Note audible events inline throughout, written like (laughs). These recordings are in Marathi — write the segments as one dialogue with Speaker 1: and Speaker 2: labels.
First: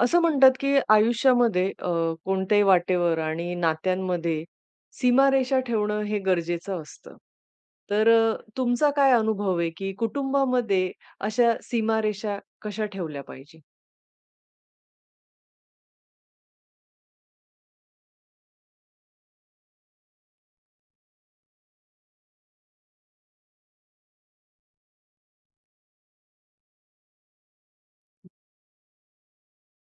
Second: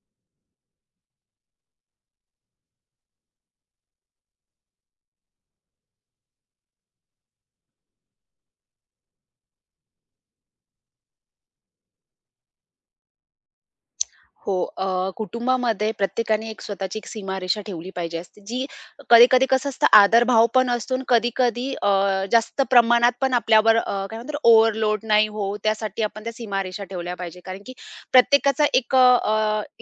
Speaker 1: असं म्हणतात, की आयुष्यामध्ये कोणत्याही वाटेवर आणि नात्यांमध्ये सीमारेषा ठेवणं हे गरजेचं असतं. तर तुमचा काय अनुभव आहे, की कुटुंबामध्ये अशा सीमारेषा कशा ठेवल्या पाहिजे?
Speaker 2: हो. कुटुंबामध्ये प्रत्येकाने एक स्वतःची एक सीमारेषा ठेवली पाहिजे असते, जी कधी-कधी कसं असतं आदरभाव पण असतो कधी-कधी जास्त प्रमाणात पण आपल्यावर काय म्हणतात ओव्हरलोड नाही होवो त्यासाठी आपण त्या सीमारेषा ठेवल्या पाहिजे. कारण की प्रत्येकाचा एक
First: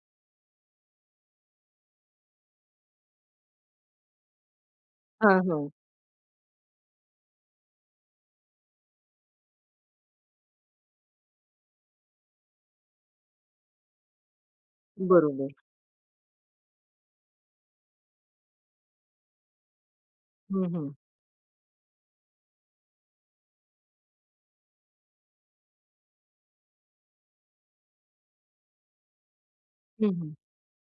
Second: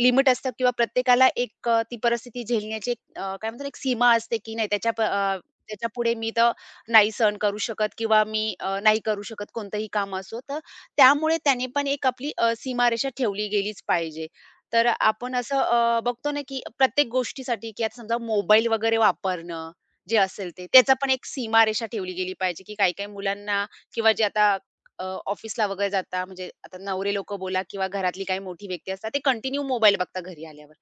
Speaker 2: लिमिट असतं किंवा प्रत्येकाला एक ती परिस्थिती झेलण्याची एक काय म्हणतात एक सीमा असते, की नाही त्याच्या
Speaker 1: हां, हां.
Speaker 2: त्याच्यापुढे मी तर नाही सहन करू शकत किंवा मी नाही करू शकत कोणतंही काम असो. तर त्यामुळे त्याने पण एक आपली सीमारेषा ठेवली गेलीच पाहिजे. तर आपण
Speaker 1: बरोबर.
Speaker 2: असं बघतो ना, की प्रत्येक गोष्टीसाठी, की आता समजा मोबाईल वगैरे वापरणं जे असेल
Speaker 1: हं,
Speaker 2: ते,
Speaker 1: हं.
Speaker 2: त्याचा पण एक सीमारेषा ठेवली गेली पाहिजे, की काही-काही मुलांना किंवा जे आता अ, ऑफिसला वगैरे जाता म्हणजे आता नवरे लोकं बोला किंवा घरातली काही मोठी व्यक्ती असतात, ते कंटिन्यू मोबाईल
Speaker 1: हं,
Speaker 2: बघता
Speaker 1: हं.
Speaker 2: घरी आल्यावर.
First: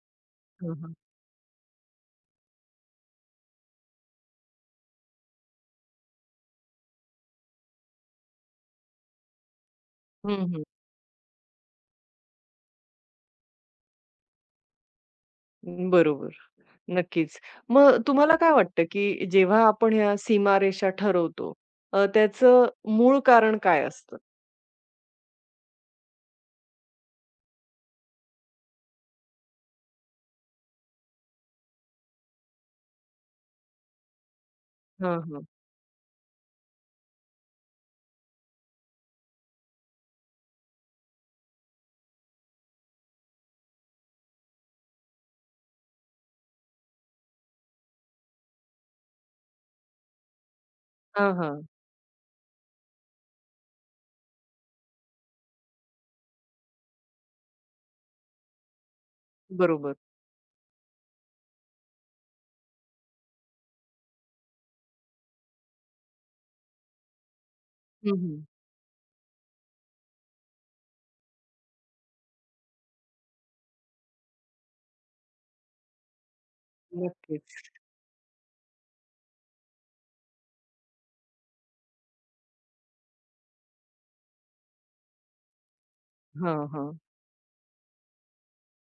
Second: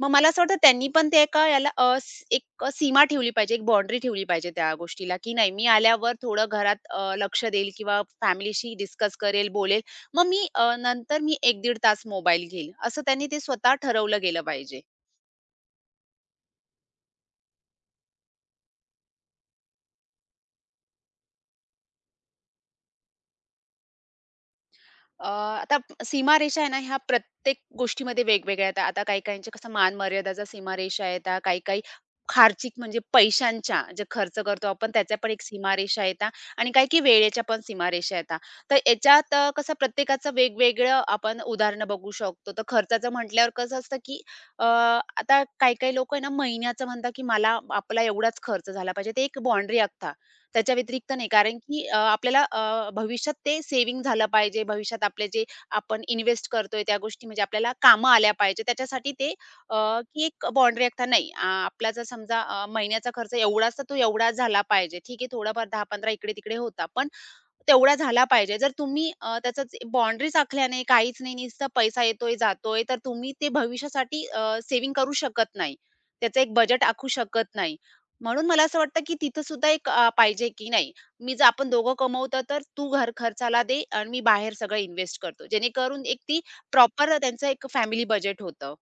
Speaker 2: मग मला असं वाटतं
Speaker 1: हां,
Speaker 2: त्यांनी
Speaker 1: हां.
Speaker 2: पण ते एका याला अ, स एक सीमा ठेवली पाहिजे, एक बाउंडरी ठेवली पाहिजे त्या गोष्टीला, की नाही मी आल्यावर थोडं घरात लक्ष देईल किंवा फॅमिलीशी डिस्कस करेल, बोलेल. मग मी
Speaker 1: हं,
Speaker 2: नंतर मी एक दीड तास मोबाईल घेईल, असं त्यांनी ते स्वतः ठरवलं गेलं पाहिजे.
Speaker 1: बरोबर. नक्कीच. मग तुम्हाला काय वाटतं, की जेव्हा आपण ह्या सीमारेषा ठरवतो, त्याचं मूळ कारण काय असतं?
Speaker 2: आता सीमारेषा आहे ना, ह्या प्रत्येक गोष्टीमध्ये वेगवेगळ्या आहेत. आता काही-काहींच्या कसं मान-मर्यादाच्या सीमारेषा येतात, काही-काही खर्चिक म्हणजे पैशांच्या जे खर्च करतो आपण त्याच्या
Speaker 1: हां,
Speaker 2: पण एक
Speaker 1: हां.
Speaker 2: सीमारेषा येतात आणि काही-काही वेळेच्या पण सीमारेषा येतात. तर याच्यात कसं प्रत्येकाचं वेगवेगळं आपण उदाहरणं बघू शकतो. तर खर्चाचं म्हटल्यावर कसं असतं, की आता काही-काही लोकं आहे ना, महिन्याचं म्हणतात, की मला आपला एवढाच खर्च झाला पाहिजे. ते एक बाउंडरी आखतात. त्याच्या व्यतिरिक्त नाही.
Speaker 1: हां,
Speaker 2: कारण
Speaker 1: हां.
Speaker 2: की आपल्याला भविष्यात ते सेव्हिंग झालं पाहिजे. भविष्यात आपले जे आपण इन्व्हेस्ट करतोय त्या गोष्टी म्हणजे आपल्याला कामं आल्या पाहिजे. त्याच्यासाठी ते अ,
Speaker 1: बरोबर.
Speaker 2: की एक बाउंडरी आखता नाही. आपला जर समजा महिन्याचा खर्च एवढाच तर तो एवढाच झाला पाहिजे. ठीक आहे थोडाफार 10-15 इकडे-तिकडे होता. पण तेवढा
Speaker 1: हं,
Speaker 2: झाला
Speaker 1: हं.
Speaker 2: पाहिजे. जर तुम्ही त्याचाच बाउंडरीज आखल्या नाही, काहीच नाही, नुसता पैसा येतोय, जातोय, तर तुम्ही ते भविष्यासाठी सेव्हिंग करू शकत नाही. त्याचं एक बजेट आखू शकत
Speaker 1: नक्कीच.
Speaker 2: नाही. म्हणून मला असं वाटतं, की तिथं सुद्धा एक पाहिजे, की नाही मी जर आपण दोघं कमवतो, तर तू घर खर्चाला दे आणि मी बाहेर सगळं इन्व्हेस्ट करतो. जेणेकरून एक ती
Speaker 1: हां, हां.
Speaker 2: प्रॉपर त्यांचं एक फॅमिली बजेट होतं.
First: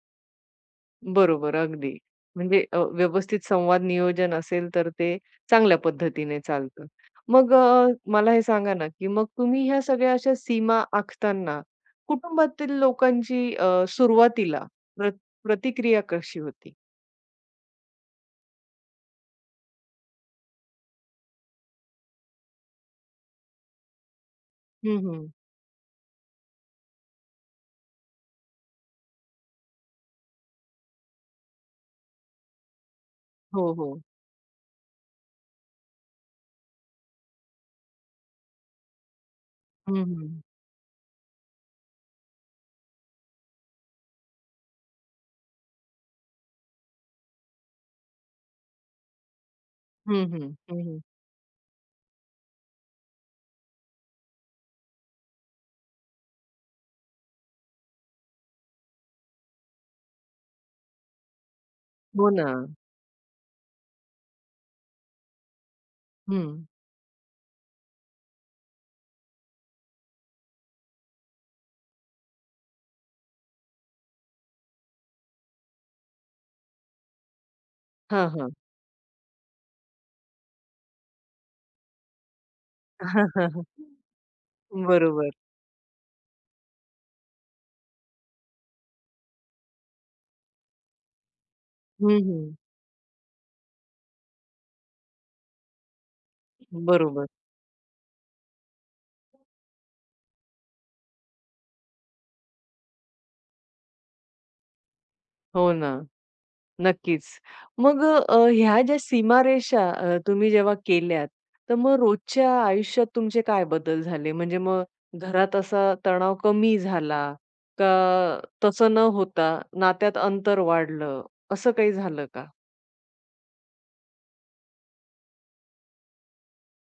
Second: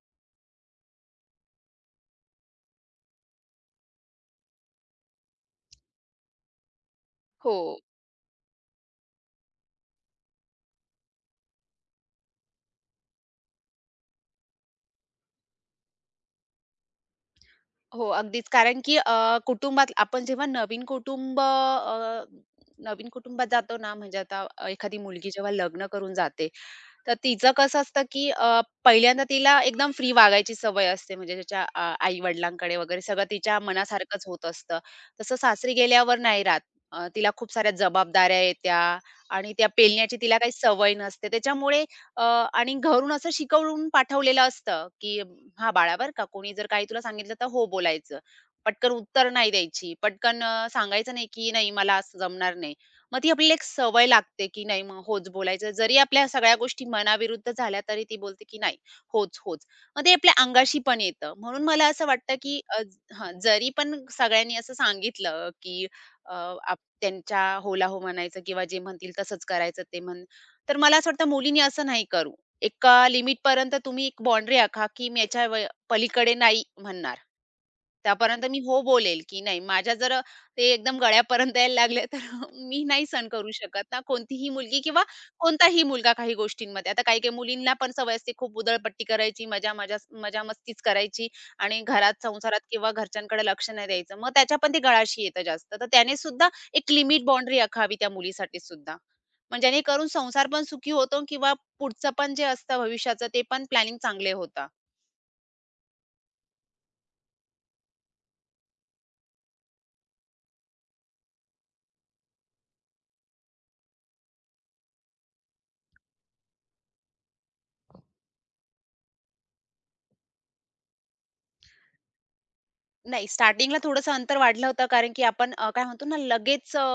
Speaker 1: बरोबर, अगदी. म्हणजे व्यवस्थित संवाद नियोजन असेल, तर ते चांगल्या पद्धतीने चालतं. मग
Speaker 2: हो.
Speaker 1: अ, मला हे सांगा ना, की मग तुम्ही ह्या सगळ्या अशा सीमा आखताना कुटुंबातील लोकांची सुरुवातीला प्र प्रतिक्रिया कशी होती?
Speaker 2: हो, अगदीच. कारण की कुटुंबात आपण जेव्हा नवीन कुटुंब नवीन कुटुंबात जातो ना, म्हणजे आता एखादी
Speaker 1: हं, हं.
Speaker 2: मुलगी जेव्हा लग्न करून जाते, तर तिचं कसं असतं, की पहिल्यांदा तिला एकदम फ्री वागायची सवय असते, म्हणजे तिच्या आई-वडिलांकडे वगैरे सगळं तिच्या
Speaker 1: हो, हो.
Speaker 2: मनासारखंच होत असतं. तसं सासरी गेल्यावर नाही राहत. तिला खूप साऱ्या जबाबदाऱ्या येत्या आणि त्या
Speaker 1: हं,
Speaker 2: पेलण्याची तिला
Speaker 1: हं.
Speaker 2: काही सवय नसते. त्याच्यामुळे अ, आणि घरून असं शिकवून पाठवलेलं असतं, की "हां, बाळा बरं का, कोणी जर काही तुला सांगितलं तर हो बोलायचं. पटकन उत्तर नाही द्यायची.
Speaker 1: हं,
Speaker 2: पटकन
Speaker 1: हं. हं, हं.
Speaker 2: सांगायचं नाही, की नाही मला असं जमणार नाही." मग ती आपल्याला एक सवय लागते, की नाही मग होच बोलायचं. जरी आपल्या सगळ्या गोष्टी मनाविरुद्ध झाल्या तरी ती बोलते, की नाही होच, होच. मग ते आपल्या अंगाशी पण येतं. म्हणून मला असं
Speaker 1: हो
Speaker 2: वाटतं,
Speaker 1: ना.
Speaker 2: की हां, जरी पण सगळ्यांनी असं सांगितलं, की अ,
Speaker 1: हं.
Speaker 2: आप त्यांच्या होला हो म्हणायचं किंवा जे म्हणतील तसंच करायचं ते म्हण तर मला असं वाटतं मुलींनी असं नाही करू. एका लिमिटपर्यंत तुम्ही एक बाउंडरी आखा, की मी याच्या पलीकडे नाही म्हणणार.
Speaker 1: हां,
Speaker 2: त्यापर्यंत
Speaker 1: हां.
Speaker 2: मी हो बोलेल, की नाही माझ्या जर ते एकदम गळ्यापर्यंत यायला लागले तर (laughs) मी नाही सहन करू शकत
Speaker 1: (laughs)
Speaker 2: ना, कोणतीही मुलगी किंवा
Speaker 1: बरोबर.
Speaker 2: कोणताही मुलगा काही गोष्टींमध्ये. आता काही-काही मुलींना पण सवय असते खूप उधळपट्टी करायची, मजा-मस्तीच करायची आणि घरात,
Speaker 1: हं, हं.
Speaker 2: संसारात किंवा घरच्यांकडे लक्ष नाही द्यायचं. मग त्याच्या पण ते गळाशी येतं जास्त. तर त्याने सुद्धा एक लिमिट
Speaker 1: बरोबर.
Speaker 2: बाउंडरी आखावी त्या मुलीसाठी सुद्धा. म्हणजे जेणेकरून संसार पण सुखी होतो किंवा पुढचं पण जे असतं भविष्याचं ते पण प्लॅनिंग चांगले होतात.
Speaker 1: हो ना. नक्कीच. मग ह्या ज्या सीमारेषा तुम्ही जेव्हा केल्यात, तर मग रोजच्या आयुष्यात तुमचे काय बदल झाले? म्हणजे मग घरात असा तणाव कमी झाला का तसं न होता नात्यात अंतर वाढलं, असं काही झालं का?
Speaker 2: नाही, स्टार्टिंगला थोडंसं अंतर वाढलं होतं, कारण की आपण काय म्हणतो ना, लगेच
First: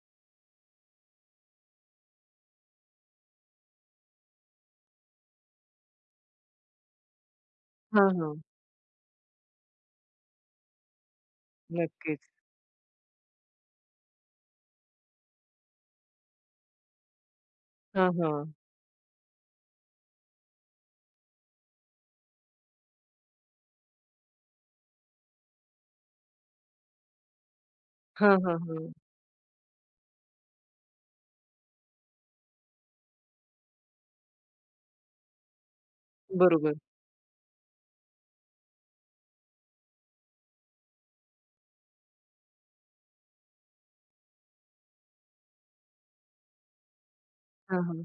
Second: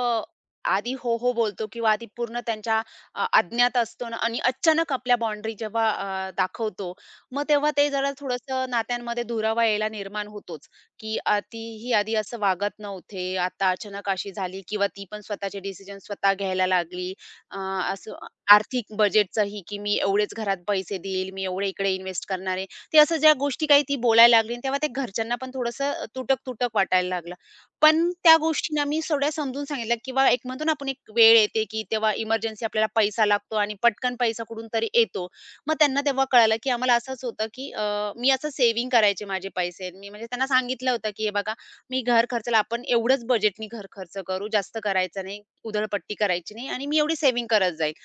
Speaker 2: आधी हो, हो बोलतो किंवा आधी पूर्ण त्यांच्या अज्ञात असतो ना आणि अचानक आपल्या बाउंड्री जेव्हा दाखवतो, मग तेव्हा ते
Speaker 1: हां,
Speaker 2: जरा
Speaker 1: हां.
Speaker 2: थोडंसं नात्यांमध्ये दुरावा यायला निर्माण होतोच, की ती ही आधी
Speaker 1: नक्कीच.
Speaker 2: असं वागत नव्हते, आता अचानक अशी झाली किंवा ती पण स्वतःचे डिसिजन स्वतः घ्यायला लागली. अ,
Speaker 1: हां,
Speaker 2: असं
Speaker 1: हां.
Speaker 2: आर्थिक बजेटचंही, की मी एवढेच घरात पैसे देईल, मी एवढे इकडे इन्व्हेस्ट करणार आहे. ते असं ज्या गोष्टी काही ती बोलायला लागली आणि तेव्हा ते घरच्यांना पण थोडंसं तुटक-तुटक वाटायला लागलं. पण त्या
Speaker 1: हां, हां,
Speaker 2: गोष्टींना
Speaker 1: हां.
Speaker 2: मी थोड्या समजून सांगितल्या किंवा एक म्हणतो ना आपण एक वेळ येते, की तेव्हा इमर्जन्सी आपल्याला पैसा लागतो आणि पटकन पैसा कुठून तरी येतो. मग त्यांना तेव्हा कळालं, की
Speaker 1: बरोबर.
Speaker 2: आम्हाला असंच होतं, की मी असं सेव्हिंग करायचे माझे पैसे. मी म्हणजे त्यांना सांगितलं होतं, की "हे बघा, मी घर खर्चाला आपण एवढंच बजेटनी घर खर्च करू, जास्त करायचा नाही, उधळपट्टी करायची नाही आणि मी एवढी सेव्हिंग करत
Speaker 1: हां,
Speaker 2: जाईल."
Speaker 1: हां.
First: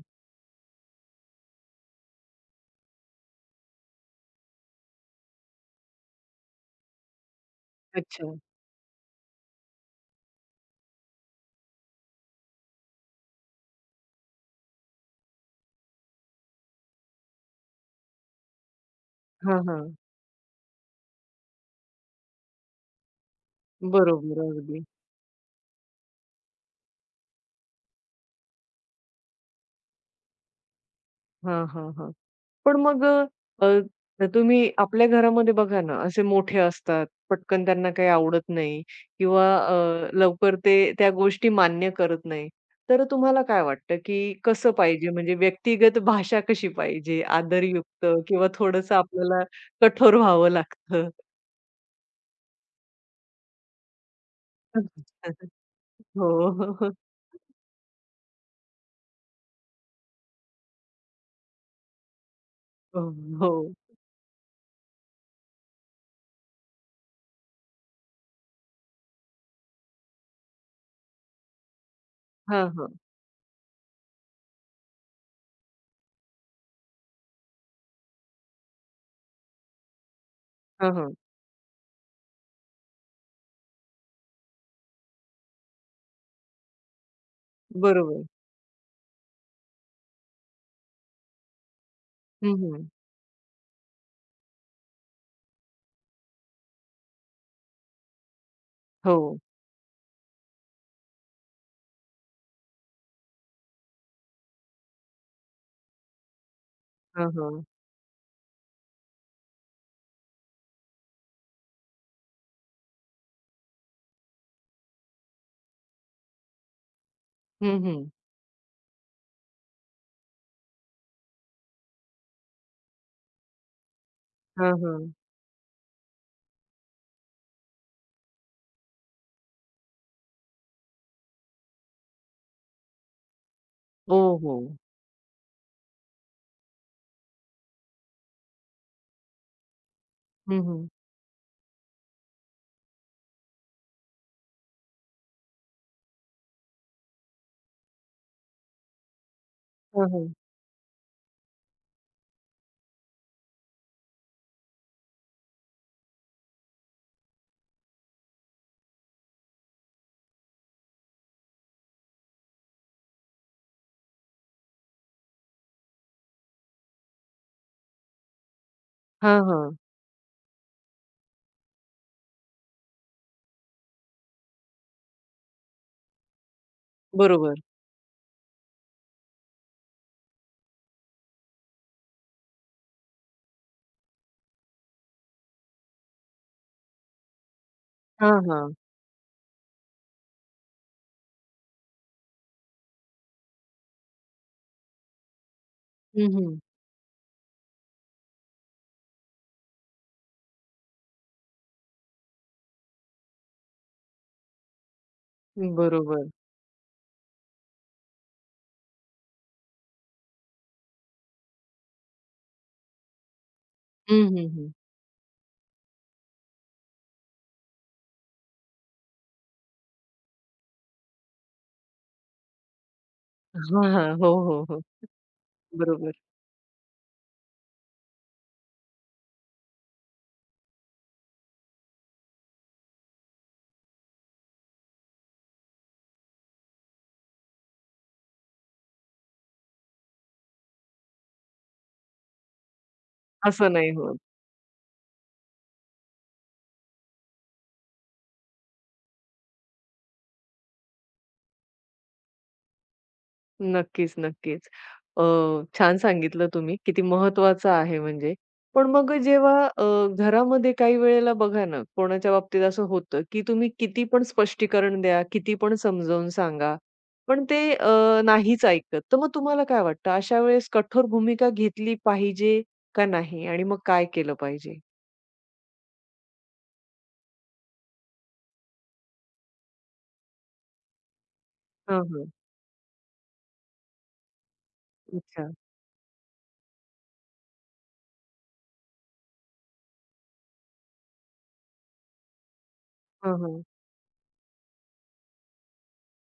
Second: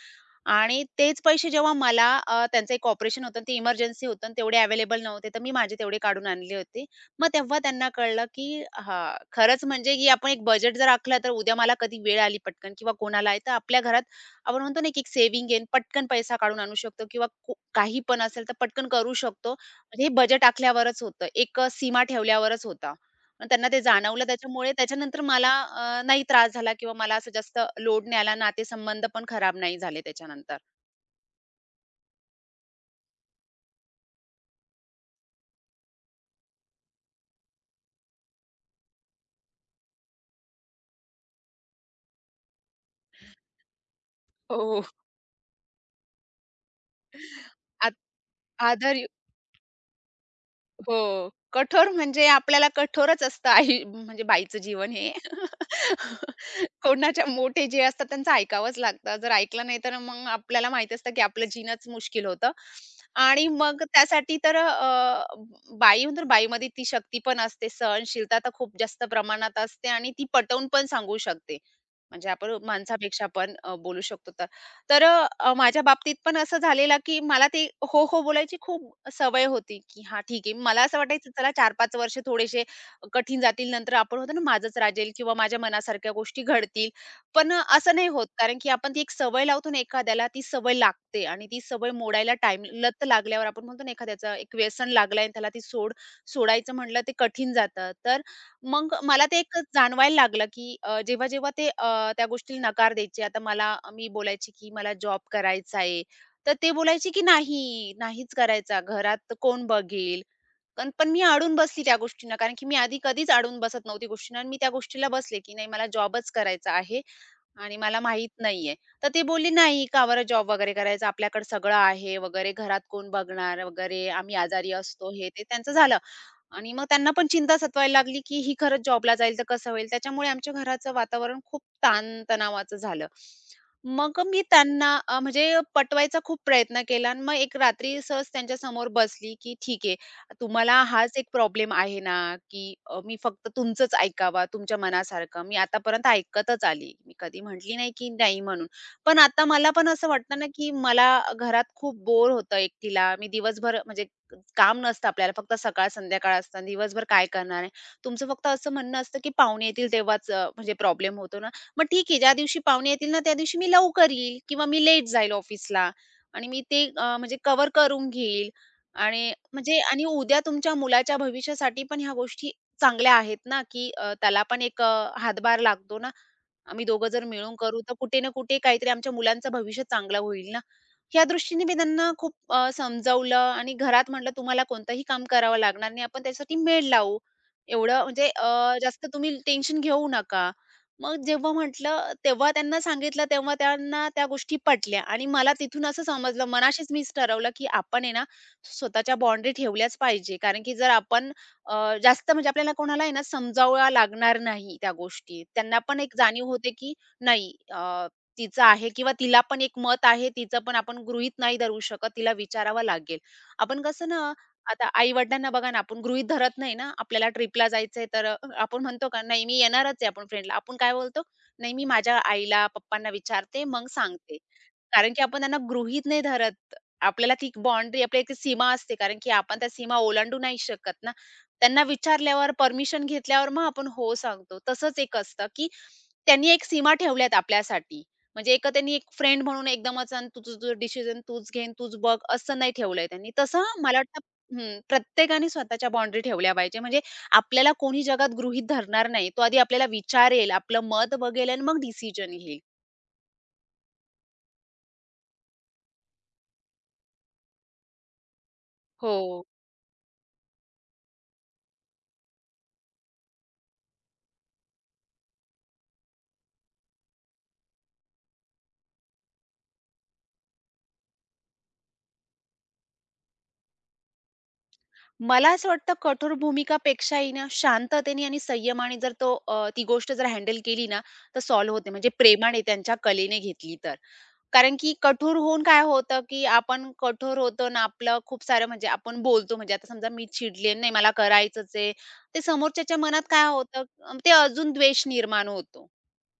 Speaker 2: आणि तेच पैसे जेव्हा मला त्यांचं एक ऑपरेशन होतं, ते इमर्जन्सी होतं आणि तेवढे अवेलेबल नव्हते, तर मी माझे तेवढे काढून आणले होते. मग तेव्हा त्यांना कळलं,
Speaker 1: अच्छा.
Speaker 2: की हां, खरंच म्हणजे की आपण एक बजेट जर आखलं, तर उद्या मला कधी वेळ आली पटकन किंवा कोणाला आहे, तर आपल्या घरात आपण म्हणतो ना, की एक सेव्हिंग आहे, पटकन पैसा काढून आणू शकतो किंवा काही पण असेल, तर पटकन करू शकतो.
Speaker 1: हां, हां.
Speaker 2: म्हणजे हे बजेट आखल्यावरच होतं, एक सीमा ठेवल्यावरच होता. पण त्यांना ते जाणवलं,
Speaker 1: बरोबर.
Speaker 2: त्याच्यामुळे
Speaker 1: अगदी.
Speaker 2: त्याच्यानंतर मला नाही त्रास झाला किंवा मला असं जास्त लोड नाही आला. नातेसंबंध पण खराब नाही झाले त्याच्यानंतर.
Speaker 1: हां, हां, हां. पण मग अ, अ, तुम्ही आपल्या घरामध्ये बघा ना, असे मोठे असतात, पटकन त्यांना काही आवडत नाही किंवा लवकर ते त्या गोष्टी मान्य करत नाही. तर तुम्हाला काय वाटतं, की कसं
Speaker 2: हो.
Speaker 1: पाहिजे म्हणजे व्यक्तिगत भाषा कशी पाहिजे?
Speaker 2: आत
Speaker 1: आदरयुक्त किंवा थोडंसं
Speaker 2: आधार यु-
Speaker 1: आपल्याला कठोर व्हावं
Speaker 2: हो.
Speaker 1: लागतं?
Speaker 2: कठोर म्हणजे आपल्याला कठोरच असतं आई म्हणजे बाईचं जीवन हे.
Speaker 1: (laughs)
Speaker 2: (laughs)
Speaker 1: हो.
Speaker 2: कोणाच्या मोठे जे असतात त्यांचं ऐकावंच लागतं. जर ऐकलं नाही तर मग आपल्याला माहिती असतं की आपलं जीणंच मुश्किल होतं.
Speaker 1: हो,
Speaker 2: आणि
Speaker 1: हो.
Speaker 2: मग त्यासाठी तर बाई तर बाईमध्ये ती शक्ती पण असते, सहनशीलता तर खूप जास्त प्रमाणात असते आणि ती पटवून पण सांगू शकते. म्हणजे आपण
Speaker 1: हां, हां.
Speaker 2: माणसापेक्षा पण बोलू शकतो तर. तर माझ्या बाबतीत पण असं झालेलं, की मला ते हो, हो बोलायची खूप सवय होती, की हां, ठीक आहे. मला
Speaker 1: हां,
Speaker 2: असं
Speaker 1: हां.
Speaker 2: वाटायचं चला 4-5 वर्ष थोडेसे कठीण जातील, नंतर आपण होतो ना माझंच राजेल किंवा माझ्या मनासारख्या गोष्टी घडतील. पण असं नाही
Speaker 1: बरोबर.
Speaker 2: होत. कारण की आपण ती एक सवय लावतो ना एखाद्याला, ती सवय लागते आणि ती सवय मोडायला
Speaker 1: हं,
Speaker 2: टाईम
Speaker 1: हं.
Speaker 2: लत लागल्यावर आपण म्हणतो ना एखाद्याचा एक व्यसन लागलंय आणि त्याला ती सोडायचं म्हटलं ते कठीण जातं. तर मग
Speaker 1: हो.
Speaker 2: मला ते एक जाणवायला लागलं, की जेव्हा ते त्या गोष्टीला नकार द्यायचे. आता मला मी बोलायची, की मला जॉब करायचा आहे. तर ते बोलायचे, की
Speaker 1: हां, हां.
Speaker 2: "नाही, नाहीच करायचा. घरात कोण बघेल?" पण पण मी अडून बसली त्या गोष्टींना. कारण की मी आधी कधीच अडून बसत नव्हती गोष्टींना आणि मी त्या गोष्टीला बसले, की नाही मला जॉबच करायचा आहे आणि
Speaker 1: हं,
Speaker 2: मला
Speaker 1: हं.
Speaker 2: माहीत नाहीये. तर ते बोलले, "नाही, का बरं जॉब वगैरे करायचा? आपल्याकडे सगळं आहे वगैरे. घरात कोण बघणार वगैरे? आम्ही आजारी
Speaker 1: हां, हां.
Speaker 2: असतो." हे ते त्यांचं झालं. आणि मग त्यांना पण चिंता सतवायला लागली, की ही खरंच जॉबला जाईल तर कसं होईल? त्याच्यामुळे आमच्या घराचं वातावरण खूप ताणतणावाचं झालं. मग
Speaker 1: हो,
Speaker 2: मी
Speaker 1: हो.
Speaker 2: त्यांना म्हणजे पटवायचा खूप प्रयत्न केला आणि मग एक रात्री सहज त्यांच्यासमोर बसली, की "ठीक आहे,
Speaker 1: हं,
Speaker 2: तुम्हाला
Speaker 1: हं.
Speaker 2: हाच एक प्रॉब्लेम आहे ना, की मी फक्त तुमचंच ऐकावा, तुमच्या मनासारखं. मी आतापर्यंत ऐकतच आली. मी कधी म्हटली नाही, की नाही म्हणून. पण आता मला पण असं वाटतं ना, की मला घरात खूप बोर होतं एकटीला. मी दिवसभर म्हणजे काम नसतं आपल्याला फक्त सकाळ संध्याकाळ असतं. दिवसभर काय करणार आहे? तुमचं फक्त असं म्हणणं असतं, की पाहुणे येतील तेव्हाच म्हणजे प्रॉब्लेम होतो ना. मग ठीक आहे ज्या दिवशी पाहुणे येतील ना त्या दिवशी मी लवकर येईल किंवा मी लेट जाईल ऑफिसला आणि मी ते म्हणजे कव्हर करून घेईल आणि
Speaker 1: हां, हां.
Speaker 2: म्हणजे आणि उद्या तुमच्या मुलाच्या भविष्यासाठी पण ह्या गोष्टी चांगल्या आहेत ना, की त्याला पण एक हातभार लागतो ना. आम्ही दोघं जर मिळून
Speaker 1: बरोबर.
Speaker 2: करू, तर कुठे ना कुठे काहीतरी आमच्या मुलांचं भविष्य चांगलं होईल ना. या दृष्टीने मी त्यांना खूप समजावलं आणि घरात म्हटलं, "तुम्हाला कोणतंही काम करावं लागणार नाही. आपण त्याच्यासाठी मेळ लावू. एवढं म्हणजे
Speaker 1: हां, हां.
Speaker 2: जास्त तुम्ही टेन्शन घेऊ नका." मग जेव्हा म्हटलं तेव्हा त्यांना सांगितलं, तेव्हा त्यांना त्या गोष्टी पटल्या आणि मला तिथून असं
Speaker 1: हं,
Speaker 2: समजलं,
Speaker 1: हं.
Speaker 2: मनाशीच मीच ठरवलं, की आपण आहे ना स्वतःच्या बाउंडरी ठेवल्याच पाहिजे. कारण की जर आपण जास्त म्हणजे आपल्याला कोणाला आहे ना समजावया लागणार नाही त्या गोष्टी. त्यांना पण एक
Speaker 1: बरोबर.
Speaker 2: जाणीव होते, की नाही तिचं आहे किंवा तिला पण एक मत आहे, तिचं पण आपण गृहीत नाही धरू शकत, तिला विचारावं लागेल. आपण कसं ना,
Speaker 1: हं, हं, हं.
Speaker 2: आता आई-वडिलांना बघा ना, आपण गृहीत धरत नाही ना, आपल्याला ट्रिपला जायचंय तर आपण म्हणतो का, "नाही मी येणारच आहे." आपण फ्रेंडला. आपण काय बोलतो, "नाही मी माझ्या आईला, पप्पांना विचारते,
Speaker 1: हां,
Speaker 2: मग
Speaker 1: हां. हो,
Speaker 2: सांगते."
Speaker 1: हो, हो.
Speaker 2: कारण की आपण त्यांना गृहीत
Speaker 1: बरोबर.
Speaker 2: नाही धरत. आपल्याला ती एक आपली एक सीमा असते कारण की आपण त्या सीमा ओलांडू नाही शकत ना. त्यांना विचारल्यावर, परमिशन घेतल्यावर मग आपण हो सांगतो. तसंच एक असतं, की त्यांनी एक सीमा ठेवल्यात आपल्यासाठी. म्हणजे एक त्यांनी एक फ्रेंड म्हणून एकदमच अन् तू तुझं डिसिजन तूच घे अन् तूच बघ असं नाही ठेवलंय त्यांनी. तसं
Speaker 1: असं नाही
Speaker 2: मला
Speaker 1: होत.
Speaker 2: वाटतं हं, प्रत्येकाने स्वतःच्या बाउंडरी ठेवल्या पाहिजे. म्हणजे आपल्याला कोणी जगात गृहीत धरणार नाही. तो आधी आपल्याला विचारेल, आपलं मत बघेल आणि मग डिसिजन घेईल.
Speaker 1: नक्कीच, नक्कीच. अ, छान सांगितलं तुम्ही, किती महत्त्वाचं आहे म्हणजे. पण मग
Speaker 2: हो.
Speaker 1: जेव्हा अ, घरामध्ये काही वेळेला बघा ना, कोणाच्या बाबतीत असं होतं, की तुम्ही किती पण स्पष्टीकरण द्या, किती पण समजावून सांगा, पण ते नाहीच ऐकत. तर मग तुम्हाला काय वाटतं, अशा वेळेस कठोर भूमिका घेतली पाहिजे का नाही आणि मग काय केलं पाहिजे?
Speaker 2: मला असं वाटतं कठोर भूमिकापेक्षाही ना शांततेने आणि संयमाने जर तो ती गोष्ट जर हँडल केली ना तर सॉल्व्ह होते
Speaker 1: हां,
Speaker 2: म्हणजे
Speaker 1: हां.
Speaker 2: प्रेमाने त्यांच्या कलेने घेतली तर. कारण की कठोर
Speaker 1: अच्छा.
Speaker 2: होऊन काय होतं की आपण कठोर होतो ना आपलं खूप सारं म्हणजे आपण बोलतो म्हणजे आता समजा मी चिडले नाही मला करायचंच आहे. ते समोरच्याच्या मनात
Speaker 1: हां,
Speaker 2: काय
Speaker 1: हां.
Speaker 2: होतं ते अजून द्वेष निर्माण होतो.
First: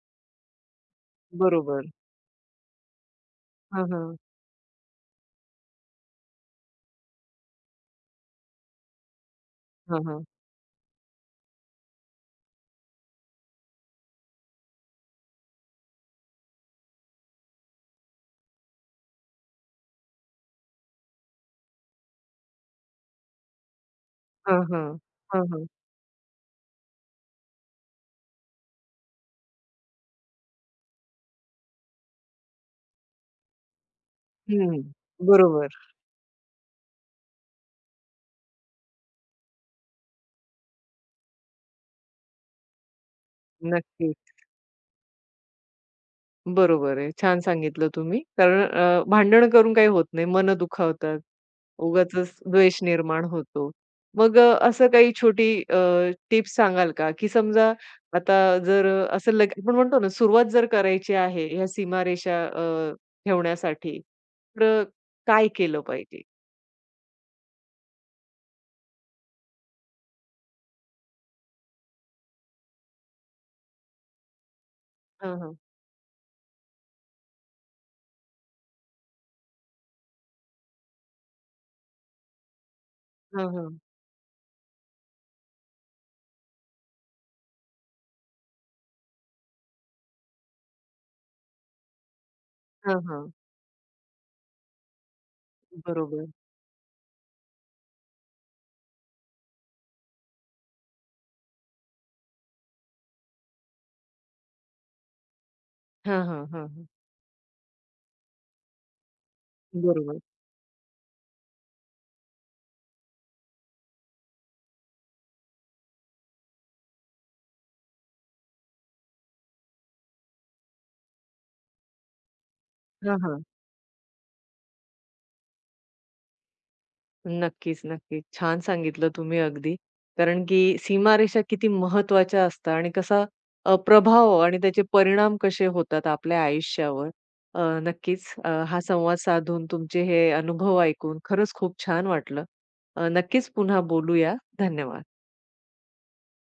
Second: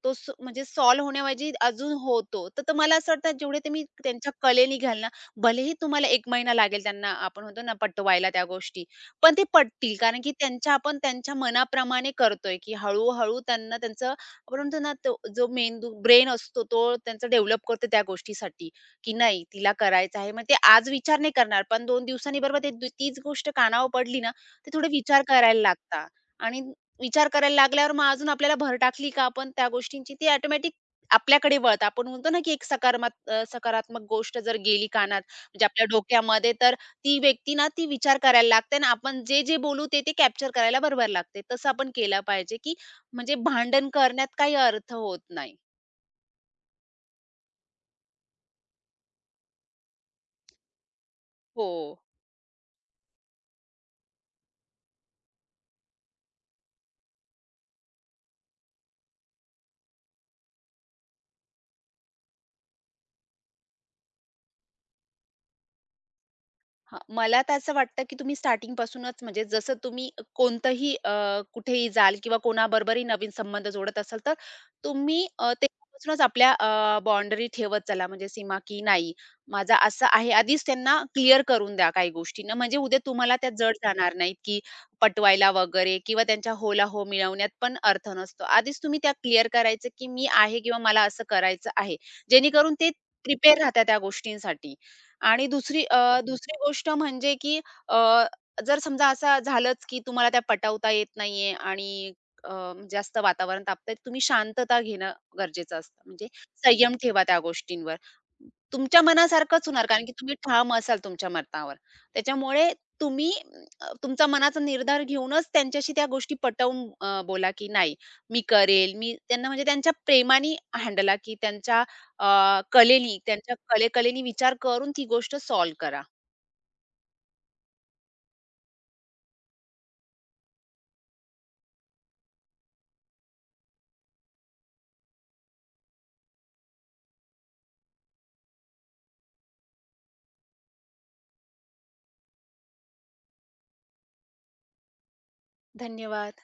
Speaker 2: तो स म्हणजे सॉल्व्ह होण्याऐवजी
Speaker 1: बरोबर.
Speaker 2: अजून होतो. तर तर मला असं वाटतं जेवढे तुम्ही
Speaker 1: हां, हां.
Speaker 2: त्यांच्या कलेने घ्याल ना, भलेही तुम्हाला 1 महिना लागेल त्यांना आपण म्हणतो ना पटवायला त्या गोष्टी, पण ते पटतील.
Speaker 1: हां,
Speaker 2: कारण
Speaker 1: हां.
Speaker 2: की त्यांच्या आपण त्यांच्या मनाप्रमाणे करतोय, की हळू त्यांना त्यांचं आपण म्हणतो ना तो जो मेंदू ब्रेन असतो तो त्यांचं डेव्हलप करतो त्या गोष्टीसाठी, की नाही तिला करायचं आहे. मग ते आज विचार नाही करणार, पण 2 दिवसांनी बरोबर ते तीच गोष्ट कानावर पडली ना,
Speaker 1: हां,
Speaker 2: ते
Speaker 1: हां.
Speaker 2: थोडे विचार
Speaker 1: हां,
Speaker 2: करायला
Speaker 1: हां.
Speaker 2: लागतात आणि विचार करायला लागल्यावर मग अजून आपल्याला भर टाकली का आपण त्या गोष्टींची, ती ऑटोमॅटिक आपल्याकडे वळतात. आपण म्हणतो ना, की एक सकारात्मक गोष्ट जर
Speaker 1: हं.
Speaker 2: गेली कानात, म्हणजे
Speaker 1: बरोबर.
Speaker 2: आपल्या डोक्यामध्ये, तर ती व्यक्ती ना, ती विचार करायला लागते आणि आपण जे-जे बोलू ते-ते कॅप्चर करायला बरोबर लागते. तसं आपण केलं पाहिजे, की म्हणजे भांडण
Speaker 1: नक्कीच.
Speaker 2: करण्यात काही अर्थ होत नाही.
Speaker 1: बरोबर आहे. छान सांगितलं तुम्ही. कारण भांडण करून काही होत नाही. मनं दुखावतात.
Speaker 2: हो.
Speaker 1: उगाचच द्वेष निर्माण होतो. मग असं काही छोटी टिप्स सांगाल का? की समजा आता जर असं लगे आपण म्हणतो ना, सुरुवात जर करायची आहे ह्या सीमारेषा ठेवण्यासाठी, तर काय केलं पाहिजे?
Speaker 2: हां, मला तर असं वाटतं, की तुम्ही स्टार्टिंगपासूनच म्हणजे जसं तुम्ही कोणतंही कुठेही जाल किंवा कोणाबरोबरही नवीन संबंध जोडत असाल, तर तुम्ही
Speaker 1: हां, हां.
Speaker 2: तेव्हापासूनच आपल्या ठेवत चला म्हणजे सीमा, की नाही माझा असं आहे. आधीच त्यांना क्लिअर करून द्या काही गोष्टींना, म्हणजे उद्या तुम्हाला
Speaker 1: हां,
Speaker 2: त्यात जड
Speaker 1: हां.
Speaker 2: जाणार नाहीत, की पटवायला वगैरे किंवा त्यांच्या होला हो मिळवण्यात पण अर्थ नसतो. आधीच तुम्ही त्या क्लिअर करायचं, की मी आहे किंवा मला असं करायचं आहे. जेणेकरून ते
Speaker 1: हां, हां.
Speaker 2: प्रिपेअर राहतात त्या गोष्टींसाठी. आणि दुसरी
Speaker 1: बरोबर.
Speaker 2: दुसरी गोष्ट म्हणजे की अ, जर समजा असं झालंच की तुम्हाला त्या पटवता येत नाहीये आणि अ, जास्त वातावरण तापतंय, तुम्ही शांतता घेणं गरजेचं असतं.
Speaker 1: हां,
Speaker 2: म्हणजे
Speaker 1: हां, हां, हां.
Speaker 2: संयम ठेवा त्या गोष्टींवर. तुमच्या मनासारखंच होणार कारण की
Speaker 1: बरोबर.
Speaker 2: तुम्ही ठाम असाल तुमच्या मतावर. त्याच्यामुळे तुम्ही तुमचा मनाचा निर्धार घेऊनच त्यांच्याशी त्या गोष्टी पटवून बोला की नाही मी करेल. मी त्यांना म्हणजे त्यांच्या प्रेमाने हँडला की त्यांच्या कलेनी
Speaker 1: हां, हां.
Speaker 2: त्यांच्या कले कलेनी विचार करून ती गोष्ट सॉल्व्ह करा.
Speaker 1: नक्कीच, नक्कीच. छान सांगितलं तुम्ही अगदी. कारण की सीमारेषा किती महत्त्वाच्या असतात आणि कसा प्रभाव आणि त्याचे परिणाम कसे होतात आपल्या आयुष्यावर. नक्कीच हा संवाद साधून तुमचे हे अनुभव ऐकून खरंच खूप छान वाटलं. नक्कीच पुन्हा बोलूया. धन्यवाद.
Speaker 2: धन्यवाद.